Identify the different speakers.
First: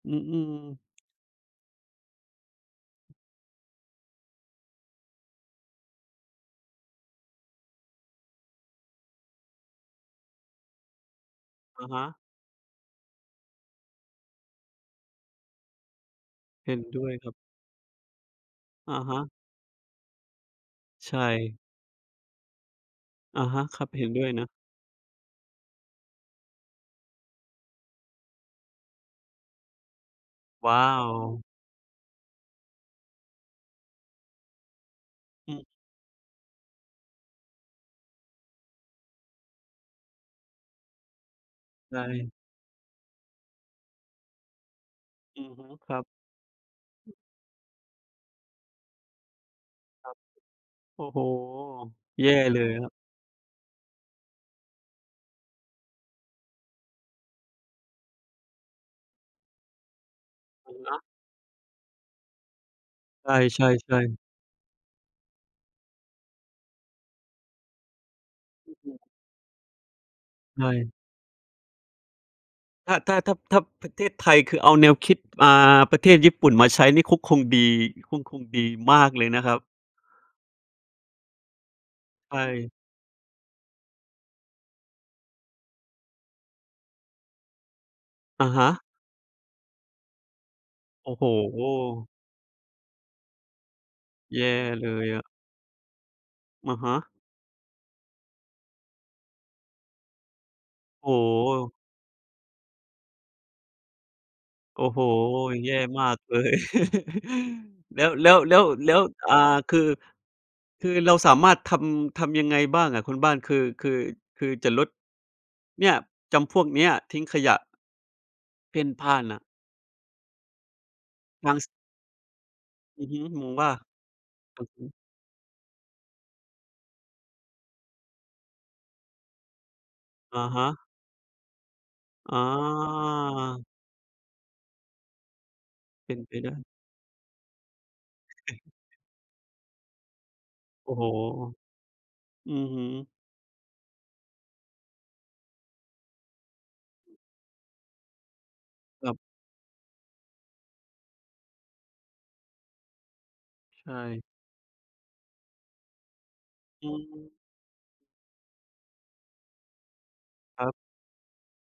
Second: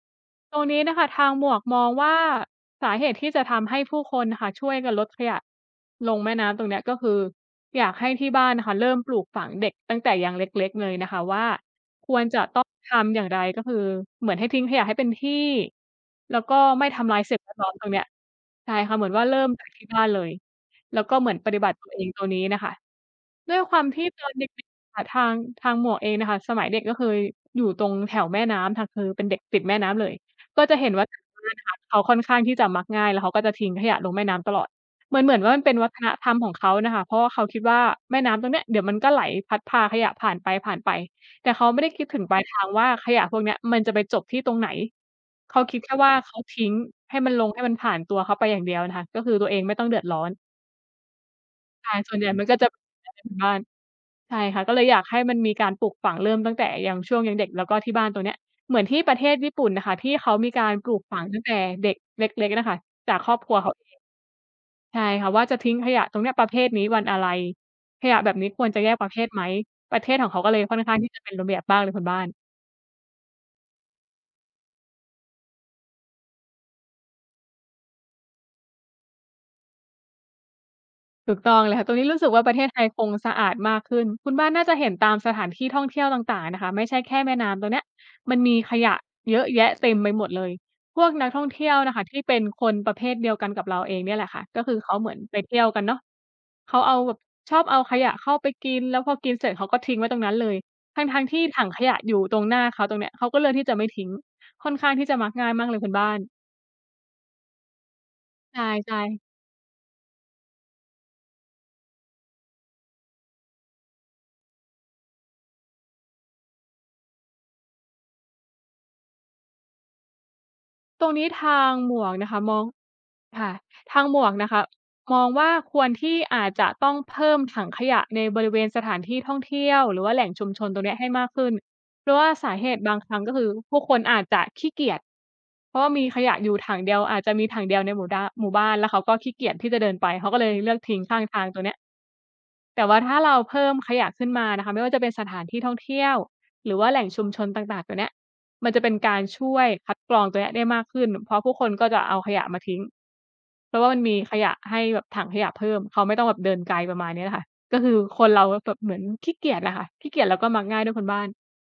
Speaker 1: อือ
Speaker 2: ตรงนี้น่ะ
Speaker 1: ๆ
Speaker 2: ค่ะ ทางหมวกมองว่า สาเหตุที่จะทำให้ผู้คนน่ะค่ะ ช่วยกันลดขยะลงแม่น้ำตรงเนี้ย ก็คืออยากให้ที่บ้านน่ะค่ะเริ่มปลูกฝังเด็กตั้งแต่ยังเล็ก ๆ เลยนะคะว่า
Speaker 1: อะฮ
Speaker 2: ค
Speaker 1: ะ
Speaker 2: วรจะต้องทำอย่างไร ก็คือเหมือนให้ทิ้งขยะให้เป็นที่ แล้วก็
Speaker 1: เห็น
Speaker 2: ไม่ท
Speaker 1: ด้ว
Speaker 2: ำ
Speaker 1: ย
Speaker 2: ร้าย
Speaker 1: คร
Speaker 2: ส
Speaker 1: ับ
Speaker 2: ิ่งแวดล้อมตรงเนี้ย ใช่ค
Speaker 1: อ
Speaker 2: ่ะ
Speaker 1: ะ
Speaker 2: เหมือ
Speaker 1: ฮ
Speaker 2: นว่
Speaker 1: ะ
Speaker 2: าเริ่มจากที่บ้านเลย แล้ว
Speaker 1: ใ
Speaker 2: ก
Speaker 1: ช
Speaker 2: ็เหมือนป
Speaker 1: ่
Speaker 2: ฏิบัติตัวเองตรงนี้น่ะค่ะ
Speaker 1: อะ
Speaker 2: ด้
Speaker 1: ฮ
Speaker 2: วย
Speaker 1: ะ
Speaker 2: คว
Speaker 1: ค
Speaker 2: า
Speaker 1: ร
Speaker 2: ม
Speaker 1: ับ
Speaker 2: ที
Speaker 1: เห
Speaker 2: ่
Speaker 1: ็น
Speaker 2: ต
Speaker 1: ด้
Speaker 2: อ
Speaker 1: วย
Speaker 2: นเ
Speaker 1: น
Speaker 2: ด
Speaker 1: ะ
Speaker 2: ็ก ๆ อะค่ะ ทาง ทางหมวกเองน่ะค่ะ สมัยเด็กก็เคยอยู่ตรงแถวแม่น้ำค่ะ คือเป็นเด็กติดแม่น้ำเลย ก็
Speaker 1: ว
Speaker 2: จะ
Speaker 1: ้า
Speaker 2: เห็นว่า
Speaker 1: ว
Speaker 2: [unintelligible] นะคะเขาค่อนข้างที่จะมักง่าย แล้วเขาก็จะทิ้งขยะลงแม่น้ำตลอด เหมือน ๆ ว่
Speaker 1: อ
Speaker 2: า
Speaker 1: ื
Speaker 2: มั
Speaker 1: ม
Speaker 2: นเป็นวัฒนธรรมของเขาน่ะค่ะ เพราะว่าเขาคิดว่าแม่น้ำตรงเนี้ย เดี๋ยวมันก็ไหลพัดพาขยะผ่านไป ผ่านไป แต่เขาไม่ได้
Speaker 1: ใช
Speaker 2: คิดถึง
Speaker 1: ่
Speaker 2: ปลายทางว่า ขยะพวกเนี้ย มันจะไปจบที่ตรงไหน?
Speaker 1: อื
Speaker 2: เ
Speaker 1: อ
Speaker 2: ข
Speaker 1: ฮ
Speaker 2: า
Speaker 1: ึ
Speaker 2: คิดแ
Speaker 1: ค
Speaker 2: ค่
Speaker 1: รับ
Speaker 2: ว่า เขาทิ้งให้มันลง ให้มันผ่านตัวเขาไปอย่างเดียวน่ะค่ะ ก็คือตัวเองไม่ต้องเดือด
Speaker 1: ครั
Speaker 2: ร
Speaker 1: บ
Speaker 2: ้อน
Speaker 1: โอ้โฮ
Speaker 2: ใช่ ส่วนให
Speaker 1: แ
Speaker 2: ญ
Speaker 1: ย
Speaker 2: ่
Speaker 1: ่
Speaker 2: มันก็
Speaker 1: เล
Speaker 2: จะ
Speaker 1: ย
Speaker 2: เป็
Speaker 1: ค
Speaker 2: น
Speaker 1: รับ
Speaker 2: แบบนั้นคะคุณบ้าน ใช่ค่ะ ก็เลยอยากให้มันมีการปลูกฝัง เริ่มตั้งแต่ยัง ช่วงยังเด็ก แล้วก็ที่บ้านตรงเนี้ย เหมือนที่ประเทศญี่ปุ่นน่ะค่ะ ที่เขามีกา
Speaker 1: อ
Speaker 2: รป
Speaker 1: เ
Speaker 2: ล
Speaker 1: น
Speaker 2: ู
Speaker 1: า
Speaker 2: ก
Speaker 1: ะ
Speaker 2: ฝังตั้งแต่เด็กเล็ก ๆ น่ะค่ะ จาก
Speaker 1: ใ
Speaker 2: ครอบครัว
Speaker 1: ช
Speaker 2: เขาเอง
Speaker 1: ่ ๆ ๆ
Speaker 2: ใช่ค่ะ ว่าจะทิ้งขยะตรงเนี้ย ประเภทนี้วันอะไร? ขยะแบบนี้ควรจะแยกประเภทไหม? ประเทศของเขาก็เล
Speaker 1: ใช
Speaker 2: ยค่อนข
Speaker 1: ่
Speaker 2: ้างที่จะเป็นระเบียบมากเลยคุณบ้าน
Speaker 1: ถ้า ถ้า ถ้า ถ้าประเทศไทย คือเอาแนวคิด อ่า ประเทศญี่ปุ่นมาใช้นี่ก็คงดี ก็คงดีมากเลยนะครับ
Speaker 2: ถูกต้องเลยค่ะ ตรงนี้รู้สึก
Speaker 1: ใช
Speaker 2: ว่าประเทศ
Speaker 1: ่
Speaker 2: ไทยคงสะอาดมากขึ้น คุณบ้านน่าจะเห็นตามสถานที่ท่องเที่ยวต่าง ๆ นะคะ ไม่ใช่แค่แม่น้ำตรงเนี้ย มัน
Speaker 1: อะ
Speaker 2: มี
Speaker 1: ฮ
Speaker 2: ข
Speaker 1: ะ
Speaker 2: ยะเยอะแยะเต็มไปหมดเลย พว
Speaker 1: โอ
Speaker 2: ก
Speaker 1: ้โ
Speaker 2: นั
Speaker 1: ฮ
Speaker 2: กท่องเที่ยวน่ะค่ะ ที่เป็นคนประเภทเดียวกันกับเราเองเนี่ยแหละค
Speaker 1: แ
Speaker 2: ่ะ
Speaker 1: ย่
Speaker 2: ก็คือ
Speaker 1: เล
Speaker 2: เขาเห
Speaker 1: ย
Speaker 2: มื
Speaker 1: อ
Speaker 2: อน
Speaker 1: ะ
Speaker 2: ไปเที่ยวกันเนาะ
Speaker 1: อ
Speaker 2: เข
Speaker 1: ะ
Speaker 2: า
Speaker 1: ฮ
Speaker 2: เอา
Speaker 1: ะ
Speaker 2: แบบชอบเอาขยะเข้าไปกิน แล้วพอกินเสร็จเขาก็ทิ้งไว้ตรงนั้นเลย ท
Speaker 1: โอ้
Speaker 2: ั้ง ๆ ที่ถัง
Speaker 1: โฮ
Speaker 2: ขยะอยู่ตรงหน้าเขาตรงเนี้ย เขาก็เลือกที่จะไม่ทิ้ง ค่อน
Speaker 1: โอ้
Speaker 2: ข้าง
Speaker 1: โฮ
Speaker 2: ที่จะมักง่ายมา
Speaker 1: แ
Speaker 2: ก
Speaker 1: ย
Speaker 2: เลย
Speaker 1: ่
Speaker 2: คุณบ
Speaker 1: มา
Speaker 2: ้า
Speaker 1: ก
Speaker 2: น
Speaker 1: เลย แล้ว แล้ว แล
Speaker 2: ใ
Speaker 1: ้
Speaker 2: ช
Speaker 1: ว แล้
Speaker 2: ่
Speaker 1: ว
Speaker 2: ๆ
Speaker 1: อ่า คือ คือเราสามารถทำ ทำยังไงบ้างอะคุณบ้าน? คือ คือ คือจะลดเนี่ย จำพวกเนี้ย ทิ้งขยะ เพ่นพ่านน่ะ
Speaker 2: ตรงนี้ท
Speaker 1: ทาง
Speaker 2: า
Speaker 1: ซ
Speaker 2: งหมวกนะคะ มอง
Speaker 1: อือฮึ
Speaker 2: ค
Speaker 1: ม
Speaker 2: ่
Speaker 1: อ
Speaker 2: ะ
Speaker 1: งว่า?
Speaker 2: ทางหมวกนะค
Speaker 1: อ
Speaker 2: ะ
Speaker 1: ือฮึ
Speaker 2: มองว่าควรที่ อาจจะต้องเพิ่มถังขยะในบริเวณสถานที่ท่องเที่ยว หรือว่าแหล่ง
Speaker 1: อ
Speaker 2: ชุ
Speaker 1: ะ
Speaker 2: ม
Speaker 1: ฮ
Speaker 2: ชนตร
Speaker 1: ะ
Speaker 2: งเนี้ยให้มากขึ้น เพราะว่า
Speaker 1: อ๋
Speaker 2: สาเหตุบางครั้ง ก็คือ
Speaker 1: อ
Speaker 2: ผู้คนอาจจะขี้เกียจ เพราะว่ามี
Speaker 1: เป็
Speaker 2: ข
Speaker 1: นไ
Speaker 2: ย
Speaker 1: ป
Speaker 2: ะ
Speaker 1: ไ
Speaker 2: อ
Speaker 1: ด
Speaker 2: ยู่
Speaker 1: ้
Speaker 2: ถังเดียว อาจจะมีถังเดียวในหมู่ด้าน หมู่บ้าน แล้วเขาก็ขี้เกียจที่จะเดินไป เขาก็เลยเลือก
Speaker 1: โ
Speaker 2: ท
Speaker 1: อ้
Speaker 2: ิ้ง
Speaker 1: โฮ
Speaker 2: ข้างทางตรงเนี้ย
Speaker 1: อือฮ
Speaker 2: แต
Speaker 1: ึ
Speaker 2: ่ว่าถ้าเราเพิ่มขยะขึ้นมานะคะ ไม่ว่าจะเป็นสถานที่ท่องเที่ยว หรือว่าแหล่งชุมชนต่าง ๆ ตัวเนี้ย มันจะเป็น
Speaker 1: ค
Speaker 2: ก
Speaker 1: รั
Speaker 2: า
Speaker 1: บ
Speaker 2: รช่วยคัดกรองตัวเนี้ยได้มากขึ้น เพราะผู้คนก็จะเอาขยะมาทิ้ง เพราะว่
Speaker 1: ใช
Speaker 2: ามันมี
Speaker 1: ่
Speaker 2: ขยะให้แบบถังขยะเพิ่ม เขาไม่ต้องแบบเดินไกล
Speaker 1: อ
Speaker 2: ประมาณเนี้ยล
Speaker 1: ืม
Speaker 2: ่ะค่ะ ก็คือคนเราแบบเหมือนขี้เกียจอะค่ะ ขี้เกียจแล้วก็ม
Speaker 1: ค
Speaker 2: ัก
Speaker 1: รับ
Speaker 2: ง่ายด้วยคุณบ้าน